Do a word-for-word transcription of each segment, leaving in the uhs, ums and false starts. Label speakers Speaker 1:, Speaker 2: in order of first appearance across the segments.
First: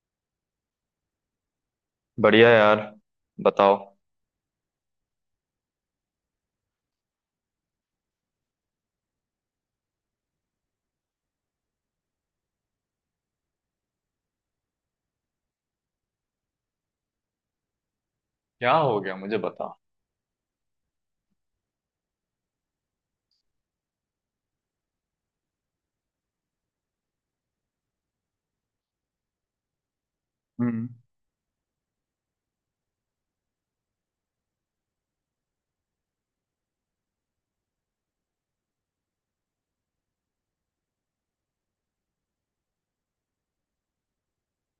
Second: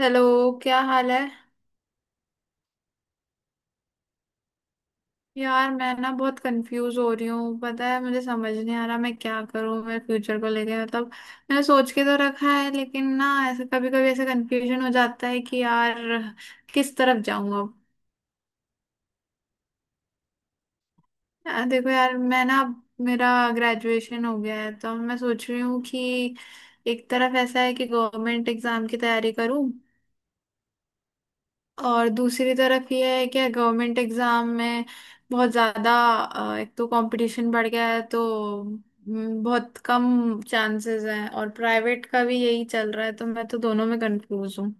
Speaker 1: Hello. क्या हाल है?
Speaker 2: बढ़िया यार। बताओ।
Speaker 1: यार मैं ना बहुत कंफ्यूज हो रही हूँ। पता है मुझे समझ नहीं आ रहा मैं क्या करूँ मेरे फ्यूचर को लेके मतलब। मैंने सोच के तो रखा है लेकिन ना, ऐसे कभी कभी ऐसे कंफ्यूजन हो जाता है कि यार किस तरफ जाऊँ अब।
Speaker 2: क्या हो गया, मुझे बताओ।
Speaker 1: यार देखो यार मैं ना अब मेरा ग्रेजुएशन हो गया है तो अब मैं सोच रही हूँ कि एक तरफ ऐसा है कि गवर्नमेंट एग्जाम की तैयारी करूँ,
Speaker 2: हम्म।
Speaker 1: और दूसरी तरफ ये है कि गवर्नमेंट एग्जाम में बहुत ज़्यादा अ, एक तो कंपटीशन बढ़ गया है, तो हम्म, बहुत कम चांसेस हैं, और प्राइवेट का भी यही चल रहा है, तो मैं तो दोनों में कंफ्यूज हूँ।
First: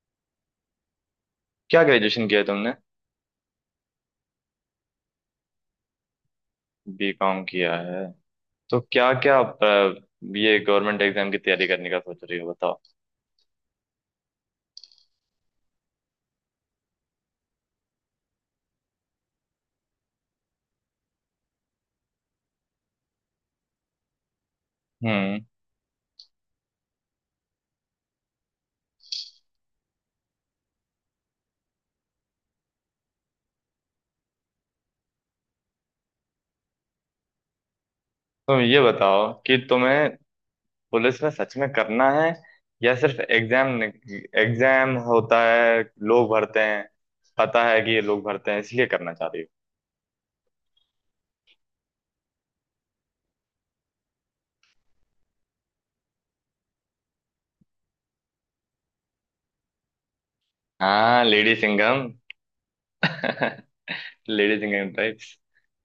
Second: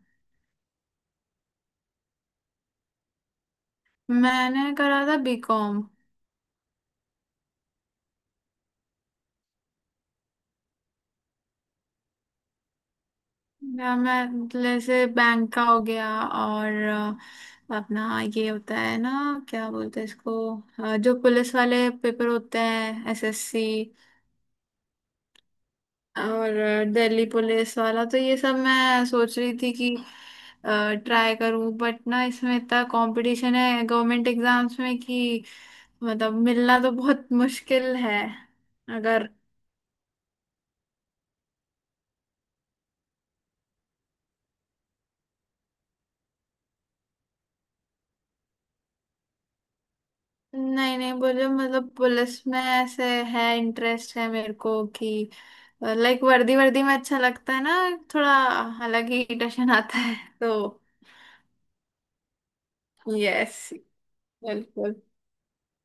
Speaker 2: क्या ग्रेजुएशन किया है तुमने?
Speaker 1: मैंने करा था बीकॉम।
Speaker 2: बी कॉम किया है। तो क्या क्या, ये गवर्नमेंट एग्जाम की तैयारी करने का सोच रही हो, बताओ?
Speaker 1: मैं मैं जैसे बैंक का हो गया, और अ, अपना ये होता है ना, क्या बोलते हैं इसको, अ, जो पुलिस वाले पेपर होते हैं, एसएससी
Speaker 2: हम्म।
Speaker 1: और दिल्ली पुलिस वाला, तो ये सब मैं सोच रही थी कि ट्राई करूं, बट ना इसमें इतना कंपटीशन है गवर्नमेंट एग्जाम्स में कि मतलब मिलना तो बहुत मुश्किल है।
Speaker 2: तुम ये
Speaker 1: अगर
Speaker 2: बताओ कि तुम्हें पुलिस में सच में करना है या सिर्फ एग्जाम एग्जाम होता है, लोग भरते हैं, पता है कि ये लोग भरते हैं इसलिए करना चाह रही हो?
Speaker 1: नहीं नहीं, बोले मतलब पुलिस में ऐसे है, इंटरेस्ट है मेरे को कि लाइक वर्दी वर्दी में अच्छा लगता है ना, थोड़ा अलग ही टशन आता है तो।
Speaker 2: हाँ, lady Singham.
Speaker 1: Yes.
Speaker 2: Ladies engagement
Speaker 1: बिल्कुल।
Speaker 2: टाइप्स।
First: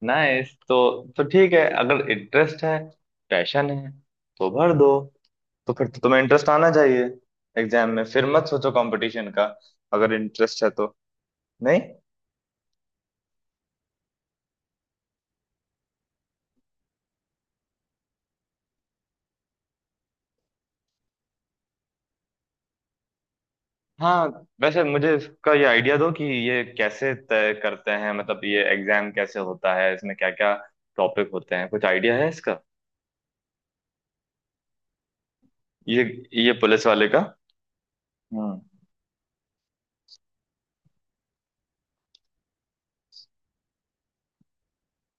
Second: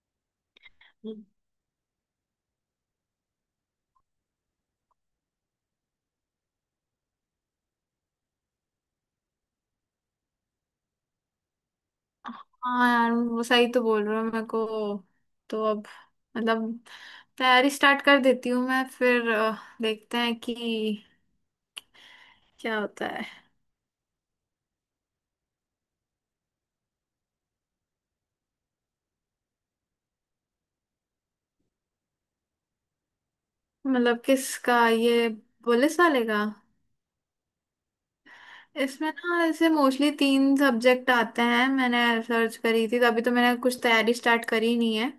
Speaker 2: नाइस। तो तो ठीक है, अगर इंटरेस्ट है, पैशन है, तो भर दो। तो फिर तो तुम्हें इंटरेस्ट आना चाहिए। एग्जाम में फिर मत सोचो कंपटीशन का। अगर इंटरेस्ट है तो? नहीं।
Speaker 1: हाँ यार वो सही तो बोल रहे हो मेरे को, तो अब मतलब तैयारी स्टार्ट कर देती हूँ मैं फिर, अ, देखते हैं कि क्या होता है।
Speaker 2: हाँ, वैसे मुझे इसका ये आइडिया दो कि ये कैसे तय करते हैं, मतलब ये एग्जाम कैसे होता है, इसमें क्या क्या टॉपिक होते हैं? कुछ आइडिया है इसका?
Speaker 1: मतलब किसका? ये पुलिस
Speaker 2: ये
Speaker 1: वाले का?
Speaker 2: ये पुलिस वाले का? हम्म,
Speaker 1: इसमें ना ऐसे मोस्टली तीन सब्जेक्ट आते हैं। मैंने सर्च करी थी तभी, तो मैंने कुछ तैयारी स्टार्ट करी नहीं है।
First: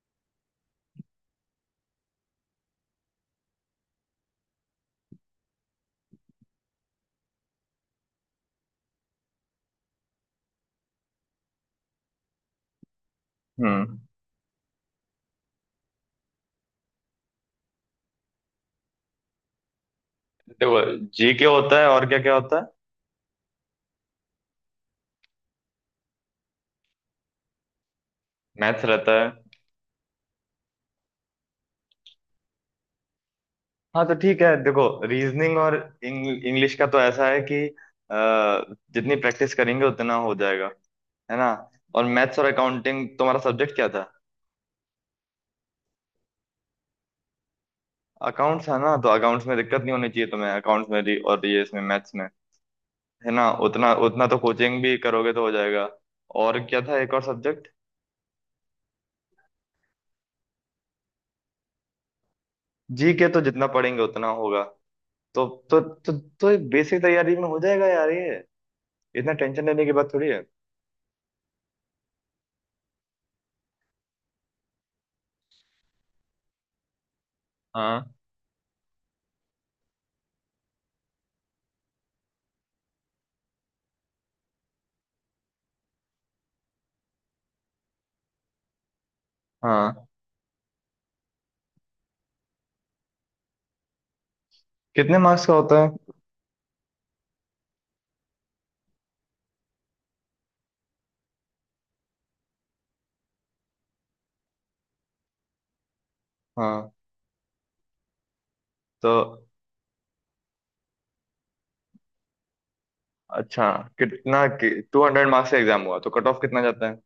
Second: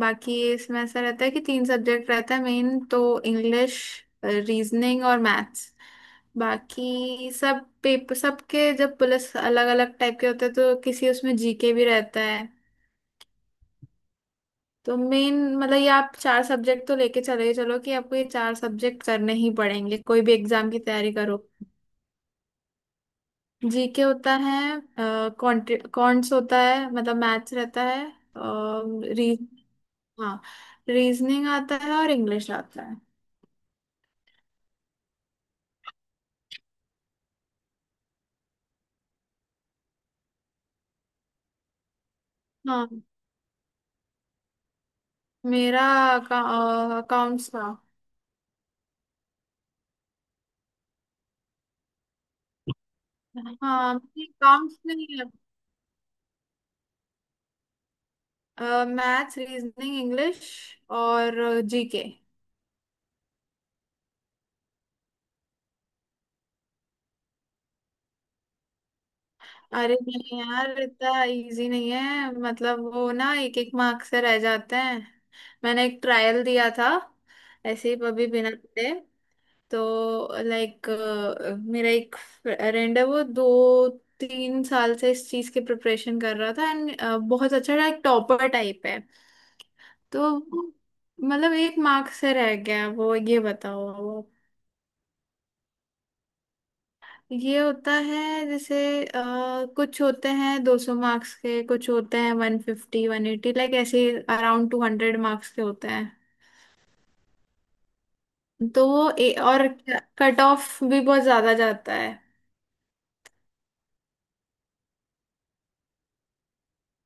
Speaker 1: बाकी इसमें ऐसा रहता है कि तीन सब्जेक्ट रहता है मेन, तो इंग्लिश, रीजनिंग और मैथ्स। बाकी सब पेपर सबके जब पुलिस अलग अलग टाइप के होते हैं, तो किसी उसमें जीके भी रहता है।
Speaker 2: हम्म।
Speaker 1: तो मेन मतलब ये, आप चार सब्जेक्ट तो लेके चले चलो कि आपको ये चार सब्जेक्ट करने ही पड़ेंगे कोई भी एग्जाम की
Speaker 2: देखो,
Speaker 1: तैयारी
Speaker 2: जी के
Speaker 1: करो।
Speaker 2: होता है और क्या क्या होता है?
Speaker 1: जीके होता है, कॉन्ट्स होता है मतलब मैथ्स रहता है,
Speaker 2: मैथ्स
Speaker 1: और
Speaker 2: रहता है?
Speaker 1: रीज हाँ, रीजनिंग आता है और इंग्लिश आता है।
Speaker 2: हाँ तो ठीक है, देखो, रीजनिंग और इंग्लिश का तो ऐसा है कि अ, जितनी प्रैक्टिस करेंगे उतना हो जाएगा, है ना। और मैथ्स, और
Speaker 1: हाँ,
Speaker 2: अकाउंटिंग तुम्हारा सब्जेक्ट क्या था?
Speaker 1: मेरा अकाउंट्स का।
Speaker 2: अकाउंट्स, है ना? तो अकाउंट्स में दिक्कत नहीं होनी चाहिए तुम्हें, अकाउंट्स में भी, और ये इसमें मैथ्स में, है ना। उतना
Speaker 1: हाँ,
Speaker 2: उतना तो
Speaker 1: अकाउंट्स
Speaker 2: कोचिंग भी
Speaker 1: नहीं
Speaker 2: करोगे तो हो जाएगा। और क्या था, एक और सब्जेक्ट?
Speaker 1: है, मैथ्स, रीजनिंग, इंग्लिश और जीके।
Speaker 2: जी के तो जितना पढ़ेंगे उतना होगा। तो तो तो, तो बेसिक तैयारी में हो जाएगा यार ये, इतना टेंशन लेने की
Speaker 1: अरे
Speaker 2: बात थोड़ी
Speaker 1: नहीं
Speaker 2: है।
Speaker 1: यार इतना इजी नहीं है, मतलब वो ना एक एक मार्क से रह जाते हैं। मैंने एक ट्रायल दिया था ऐसे ही
Speaker 2: हाँ,
Speaker 1: अभी बिना पढ़े, तो लाइक मेरा एक फ्रेंड है, वो दो तीन साल से इस चीज की प्रिपरेशन कर रहा था, एंड बहुत अच्छा एक टॉपर टाइप है,
Speaker 2: हाँ।
Speaker 1: तो मतलब एक मार्क्स से रह गया वो। ये बताओ आप।
Speaker 2: कितने मार्क्स का होता है?
Speaker 1: ये होता है जैसे अ, कुछ होते हैं दो सौ मार्क्स के, कुछ होते हैं एक सौ पचास एक सौ अस्सी लाइक ऐसे, अराउंड दो सौ मार्क्स के होते हैं,
Speaker 2: हाँ
Speaker 1: तो
Speaker 2: तो
Speaker 1: वो ए, और कट ऑफ भी बहुत ज्यादा जाता है।
Speaker 2: अच्छा, कितना? टू हंड्रेड मार्क्स का एग्जाम हुआ तो कट ऑफ कितना जाता है?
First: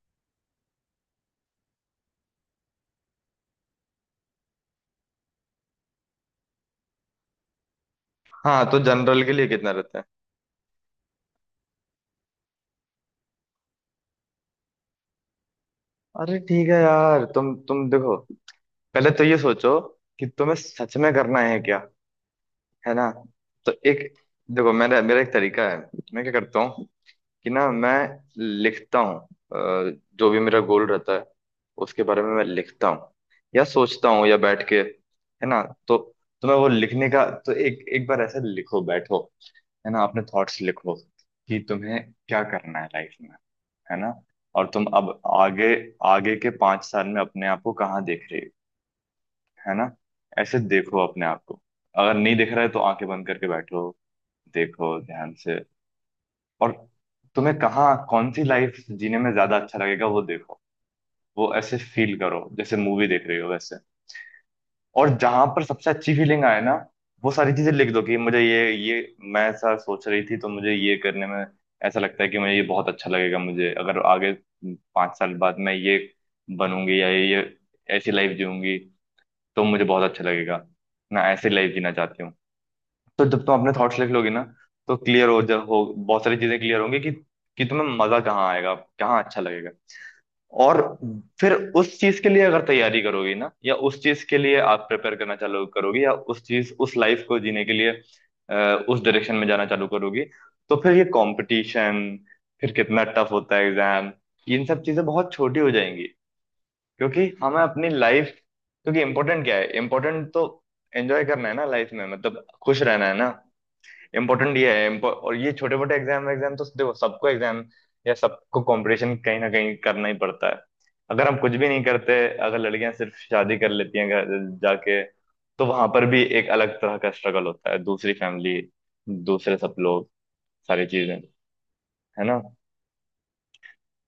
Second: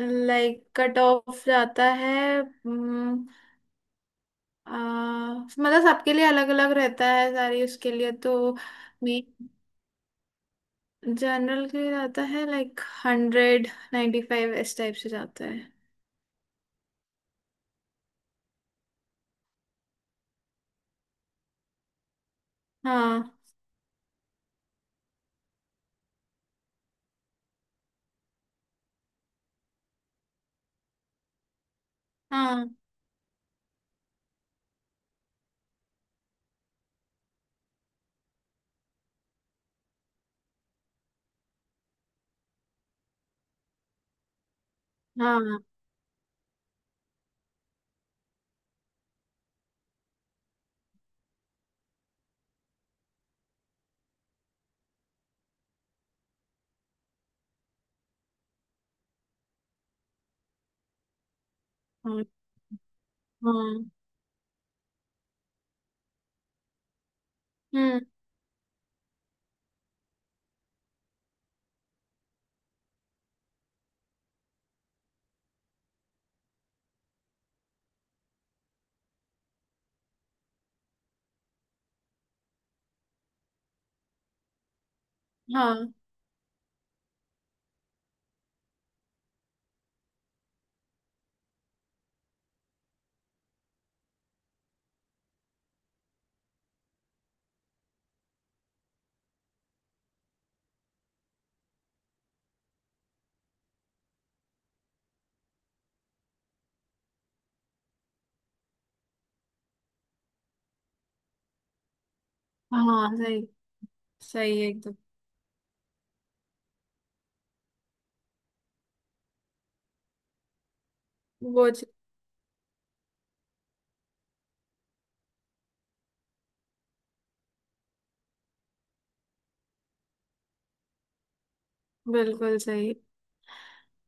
Speaker 1: लाइक कट ऑफ जाता है हम्म, अ, मतलब सबके लिए अलग अलग रहता है सारी उसके लिए, तो
Speaker 2: हाँ तो जनरल के लिए कितना रहता है?
Speaker 1: जनरल के लिए जाता है लाइक हंड्रेड नाइन्टी फाइव इस टाइप से जाता है।
Speaker 2: अरे ठीक है यार, तुम तुम देखो, पहले तो ये सोचो कि तुम्हें सच में करना है क्या, है ना।
Speaker 1: हाँ,
Speaker 2: तो एक देखो, मेरा मेरा एक तरीका है, मैं क्या करता हूँ कि ना मैं लिखता हूँ, अ, जो भी मेरा गोल रहता है उसके बारे में मैं
Speaker 1: हाँ,
Speaker 2: लिखता हूँ या सोचता हूँ या बैठ के, है ना। तो तुम्हें वो लिखने का तो, एक एक बार ऐसे लिखो बैठो, है ना, अपने थॉट्स लिखो कि तुम्हें क्या करना है लाइफ में, है ना। और तुम अब
Speaker 1: हाँ,
Speaker 2: आगे, आगे के पांच साल में अपने आप को कहाँ देख रहे हो, है ना? ऐसे देखो अपने आप को। अगर नहीं दिख रहा है तो आंखें बंद करके बैठो, देखो ध्यान से। और तुम्हें कहाँ, कौन सी लाइफ जीने में ज्यादा अच्छा लगेगा वो देखो। वो ऐसे फील
Speaker 1: हाँ,
Speaker 2: करो जैसे मूवी देख रही हो, वैसे।
Speaker 1: हाँ।
Speaker 2: और जहां पर सबसे अच्छी फीलिंग आए ना, वो सारी चीजें लिख
Speaker 1: हम्म,
Speaker 2: दो कि मुझे ये ये मैं ऐसा सोच रही थी तो मुझे ये करने में ऐसा लगता है कि मुझे ये बहुत अच्छा लगेगा। मुझे अगर आगे पाँच साल बाद मैं ये बनूंगी या ये ये ऐसी लाइफ जीऊंगी तो मुझे बहुत अच्छा लगेगा, मैं ऐसी लाइफ जीना चाहती हूँ। तो जब तुम अपने थॉट्स लिख लोगी ना तो क्लियर हो जा हो,
Speaker 1: हाँ,
Speaker 2: बहुत सारी चीजें क्लियर होंगी कि कि तुम्हें मजा कहाँ आएगा, कहाँ अच्छा लगेगा। और फिर उस चीज के लिए अगर तैयारी करोगी ना, या उस चीज के लिए आप प्रिपेयर करना चालू करोगी, या उस चीज उस लाइफ को जीने के लिए अ, उस डायरेक्शन में जाना चालू करोगी, तो फिर ये कंपटीशन, फिर कितना टफ होता है एग्जाम, इन सब चीजें बहुत छोटी हो जाएंगी। क्योंकि हमें अपनी लाइफ क्योंकि इम्पोर्टेंट क्या है? इम्पोर्टेंट तो एंजॉय करना है ना लाइफ में, मतलब खुश रहना
Speaker 1: हाँ,
Speaker 2: है ना।
Speaker 1: सही।
Speaker 2: इम्पोर्टेंट
Speaker 1: सही है
Speaker 2: ये है
Speaker 1: एकदम।
Speaker 2: impo- और ये छोटे मोटे एग्जाम एग्जाम तो देखो, सबको एग्जाम या सबको कंपटीशन कहीं ना कहीं करना ही पड़ता है। अगर हम कुछ भी
Speaker 1: वो
Speaker 2: नहीं
Speaker 1: च-
Speaker 2: करते, अगर लड़कियां सिर्फ शादी कर लेती हैं, घर जाके, तो वहां पर भी एक अलग तरह का स्ट्रगल होता है, दूसरी फैमिली, दूसरे सब लोग, सारी चीजें, है ना।
Speaker 1: बिल्कुल सही।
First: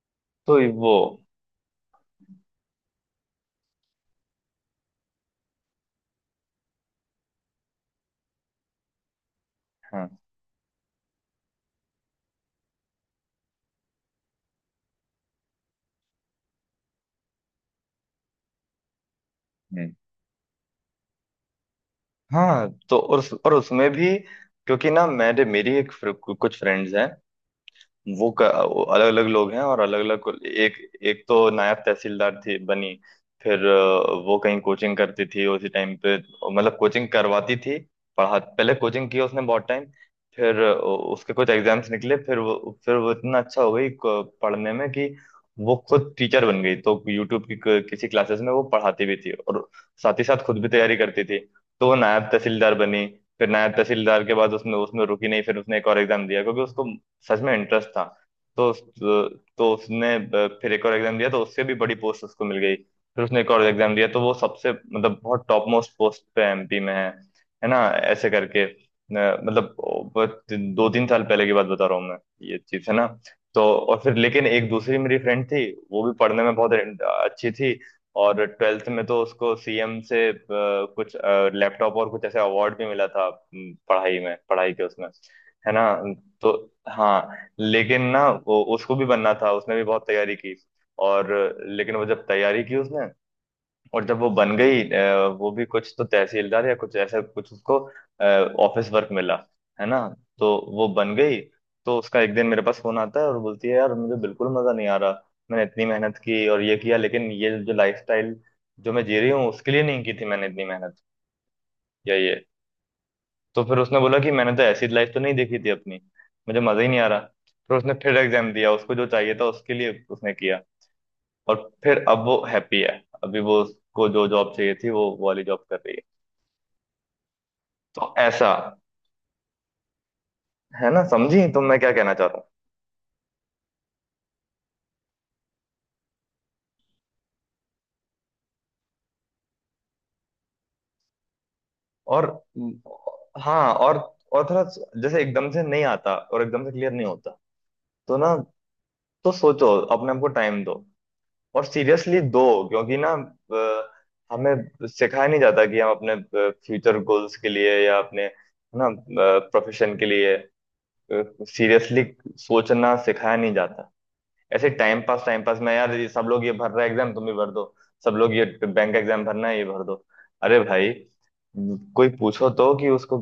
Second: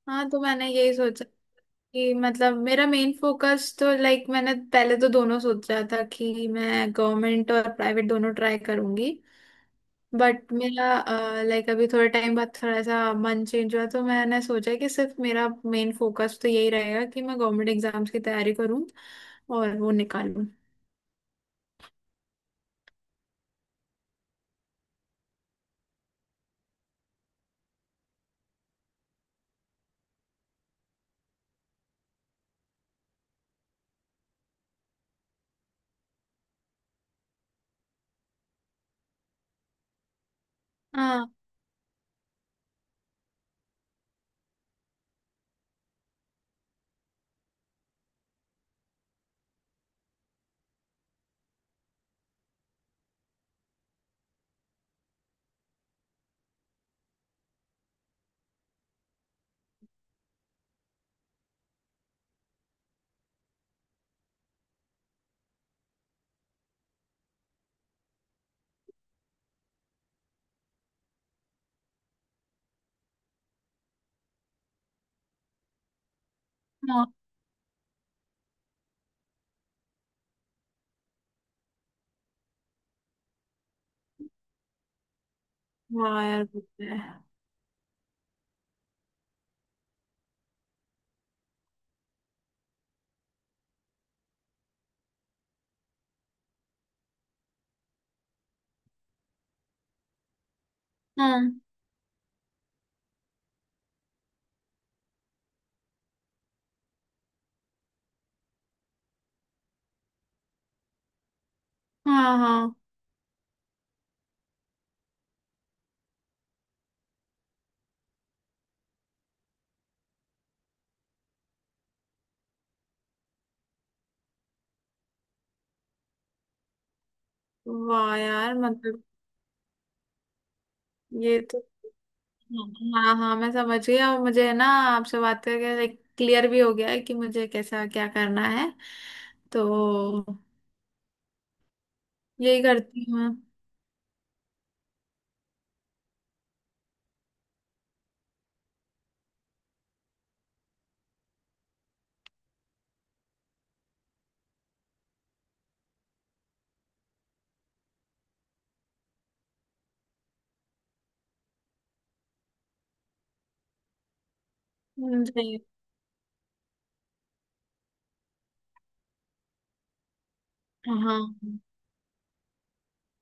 Speaker 1: हाँ तो
Speaker 2: तो ये
Speaker 1: मैंने
Speaker 2: वो।
Speaker 1: यही सोचा कि मतलब मेरा मेन फोकस तो, लाइक मैंने पहले तो दोनों सोचा था कि मैं गवर्नमेंट और प्राइवेट दोनों ट्राई करूंगी,
Speaker 2: हाँ।
Speaker 1: बट मेरा लाइक अभी थोड़े टाइम बाद थोड़ा सा मन चेंज हुआ, तो मैंने सोचा कि सिर्फ मेरा मेन फोकस तो यही रहेगा कि मैं गवर्नमेंट एग्जाम्स की तैयारी करूं और वो
Speaker 2: हम्म।
Speaker 1: निकालूं।
Speaker 2: हाँ तो और उस, और उसमें भी, क्योंकि ना मेरे मेरी एक फ्र- कुछ फ्रेंड्स हैं, वो अलग अलग लोग हैं और अलग अलग, एक एक तो नायब तहसीलदार थी बनी। फिर अ, वो कहीं कोचिंग करती थी उसी टाइम पे, मतलब कोचिंग करवाती थी, पढ़ा पहले कोचिंग की उसने बहुत टाइम। फिर अ,
Speaker 1: हाँ,
Speaker 2: उसके कुछ एग्जाम्स निकले, फिर वो फिर वो इतना अच्छा हो गई क- पढ़ने में कि वो खुद टीचर बन गई, तो यूट्यूब की क- किसी क्लासेस में वो पढ़ाती भी थी, और साथ ही साथ खुद भी तैयारी करती थी, तो वो नायब तहसीलदार बनी। फिर नायब तहसीलदार के बाद उसने उसमें रुकी नहीं, फिर उसने एक और एग्जाम दिया क्योंकि उसको सच में इंटरेस्ट था। तो उस- तो उसने ब- फिर एक और एग्जाम दिया, तो उससे भी बड़ी पोस्ट उसको मिल गई। फिर उसने एक और एग्जाम दिया तो वो सबसे, मतलब बहुत टॉप मोस्ट पोस्ट पे एम पी में है है ना, ऐसे करके। न- मतलब बस दो तीन साल पहले की बात बता रहा हूँ मैं, ये चीज, है ना। तो और फिर, लेकिन एक दूसरी मेरी फ्रेंड थी, वो भी पढ़ने में बहुत
Speaker 1: हाँ,
Speaker 2: अच्छी थी। और ट्वेल्थ में तो उसको सी एम से अ, कुछ लैपटॉप और कुछ ऐसे अवार्ड भी मिला था, अम, पढ़ाई में, पढ़ाई के उसमें, है ना।
Speaker 1: वाह यार
Speaker 2: तो
Speaker 1: वो तो है।
Speaker 2: हाँ, लेकिन ना वो, उसको भी बनना था, उसने भी बहुत तैयारी की। और लेकिन वो जब तैयारी की उसने, और जब वो बन गई, अ, वो भी कुछ तो तहसीलदार या कुछ ऐसा कुछ, उसको ऑफिस वर्क मिला, है ना। तो वो बन गई।
Speaker 1: हाँ,
Speaker 2: तो उसका एक दिन मेरे पास फोन आता है और बोलती है, यार मुझे बिल्कुल मजा नहीं आ रहा, मैंने इतनी मेहनत की और ये किया, लेकिन ये जो लाइफस्टाइल जो मैं जी रही हूँ उसके लिए नहीं की थी मैंने इतनी मेहनत, या ये।
Speaker 1: हाँ, हाँ,
Speaker 2: तो फिर उसने बोला कि मैंने तो ऐसी लाइफ तो नहीं देखी थी अपनी, मुझे मजा ही नहीं आ रहा। फिर उसने फिर एग्जाम दिया, उसको जो चाहिए था उसके लिए उसने किया, और फिर अब वो हैप्पी है, अभी वो, उसको जो जॉब चाहिए थी वो वो वाली जॉब कर रही है। तो
Speaker 1: वाह
Speaker 2: ऐसा,
Speaker 1: यार मतलब
Speaker 2: है ना,
Speaker 1: ये
Speaker 2: समझी
Speaker 1: तो।
Speaker 2: तुम मैं क्या कहना चाहता हूँ?
Speaker 1: हाँ, हाँ, मैं समझ गई, और मुझे है ना आपसे बात करके लाइक क्लियर भी हो गया है कि मुझे कैसा क्या करना है, तो
Speaker 2: और
Speaker 1: यही
Speaker 2: हम्म,
Speaker 1: करती हूँ मैं।
Speaker 2: हाँ, और और थोड़ा, जैसे एकदम से नहीं आता और एकदम से क्लियर नहीं होता, तो ना, तो सोचो, अपने आप को टाइम दो और सीरियसली दो। क्योंकि ना अ, हमें सिखाया नहीं जाता कि हम अपने फ्यूचर गोल्स के लिए या अपने, है ना, प्रोफेशन के लिए सीरियसली सोचना सिखाया नहीं जाता। ऐसे टाइम पास
Speaker 1: मुझे-
Speaker 2: टाइम पास में यार, ये सब लोग ये भर रहा है एग्जाम तुम भी भर दो, सब लोग ये बैंक एग्जाम भरना है ये भर दो। अरे भाई,
Speaker 1: हाँ,
Speaker 2: कोई पूछो तो कि उसको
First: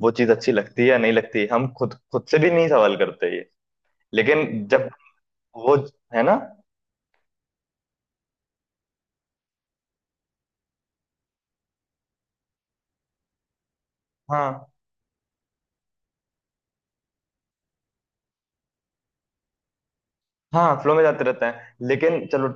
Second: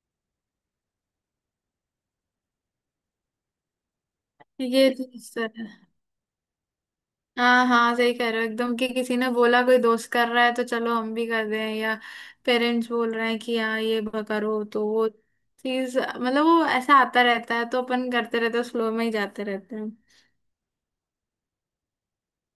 Speaker 2: वो चीज अच्छी लगती है या नहीं लगती, हम खुद खुद से भी नहीं सवाल करते ये। लेकिन
Speaker 1: ये
Speaker 2: जब
Speaker 1: चीज।
Speaker 2: वो, है ना।
Speaker 1: हाँ, हाँ, सही कह रहे हो एकदम, कि किसी ने बोला कोई दोस्त कर रहा है तो चलो हम भी कर दें, या पेरेंट्स बोल रहे हैं कि हाँ ये ब- करो,
Speaker 2: हाँ,
Speaker 1: तो वो चीज मतलब वो ऐसा आता रहता है तो अपन करते रहते हैं, स्लो में ही जाते रहते हैं।
Speaker 2: हाँ, फ्लो में जाते रहते हैं, लेकिन चलो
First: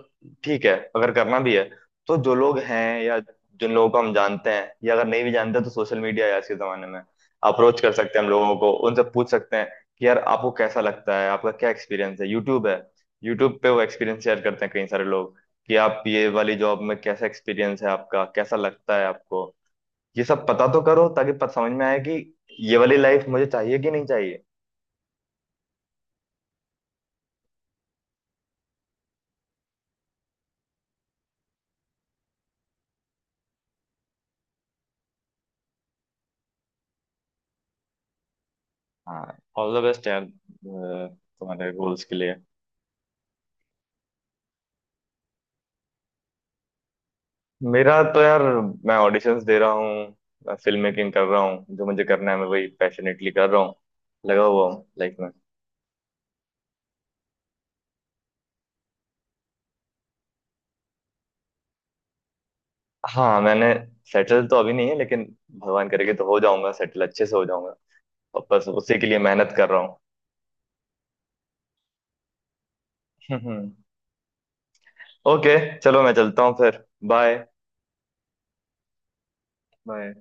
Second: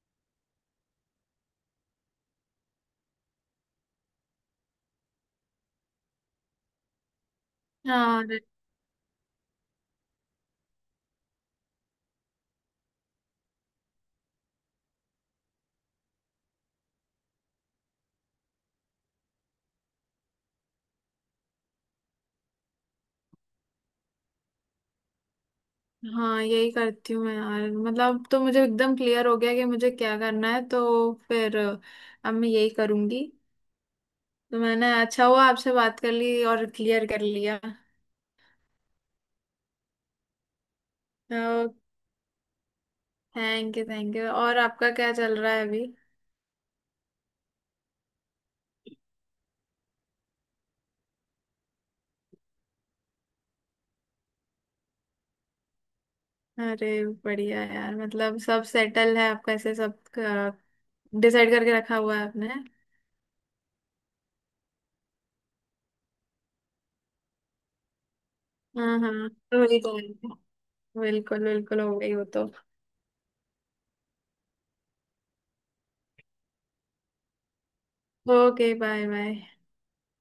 Speaker 2: ठीक है, अगर करना भी है, तो जो लोग हैं या जिन लोगों को हम जानते हैं, या अगर नहीं भी जानते तो सोशल मीडिया है आज के जमाने में, अप्रोच कर सकते
Speaker 1: हाँ,
Speaker 2: हैं हम
Speaker 1: अरे,
Speaker 2: लोगों को, उनसे पूछ सकते हैं कि यार आपको कैसा लगता है, आपका क्या एक्सपीरियंस है। यूट्यूब है, यूट्यूब पे वो एक्सपीरियंस शेयर करते हैं कई सारे लोग कि आप ये वाली जॉब में कैसा एक्सपीरियंस है, आपका कैसा लगता है आपको। ये सब पता तो करो, ताकि पता समझ में आए कि ये वाली लाइफ मुझे चाहिए कि नहीं चाहिए।
Speaker 1: हाँ यही करती हूँ मैं यार, मतलब तो मुझे एकदम क्लियर हो गया कि मुझे क्या करना है, तो फिर अ, अब मैं यही करूंगी। तो मैंने, अच्छा हुआ आपसे बात कर ली और क्लियर कर लिया।
Speaker 2: हाँ, ऑल द बेस्ट यार, अ, तुम्हारे गोल्स के लिए।
Speaker 1: Thank you, thank you. और आपका क्या चल रहा है अभी?
Speaker 2: मेरा तो यार, मैं ऑडिशंस दे रहा हूँ, मैं फिल्म मेकिंग कर रहा हूँ, जो मुझे करना है मैं वही पैशनेटली कर रहा हूँ, लगा हुआ हूँ लाइफ में।
Speaker 1: अरे बढ़िया यार, मतलब सब सेटल है आपका ऐसे, सब डिसाइड करके रखा हुआ है आपने।
Speaker 2: हाँ मैंने, सेटल तो अभी नहीं है लेकिन, भगवान करेगा तो हो जाऊंगा, सेटल अच्छे से हो जाऊंगा, और बस उसी
Speaker 1: हाँ,
Speaker 2: के लिए
Speaker 1: हाँ,
Speaker 2: मेहनत
Speaker 1: तो
Speaker 2: कर
Speaker 1: वही
Speaker 2: रहा
Speaker 1: तो है। बिल्कुल, बिल्कुल हो गई वो तो।
Speaker 2: हूँ। ओके चलो, मैं चलता हूँ फिर, bye.
Speaker 1: Okay, bye bye.
Speaker 2: Bye.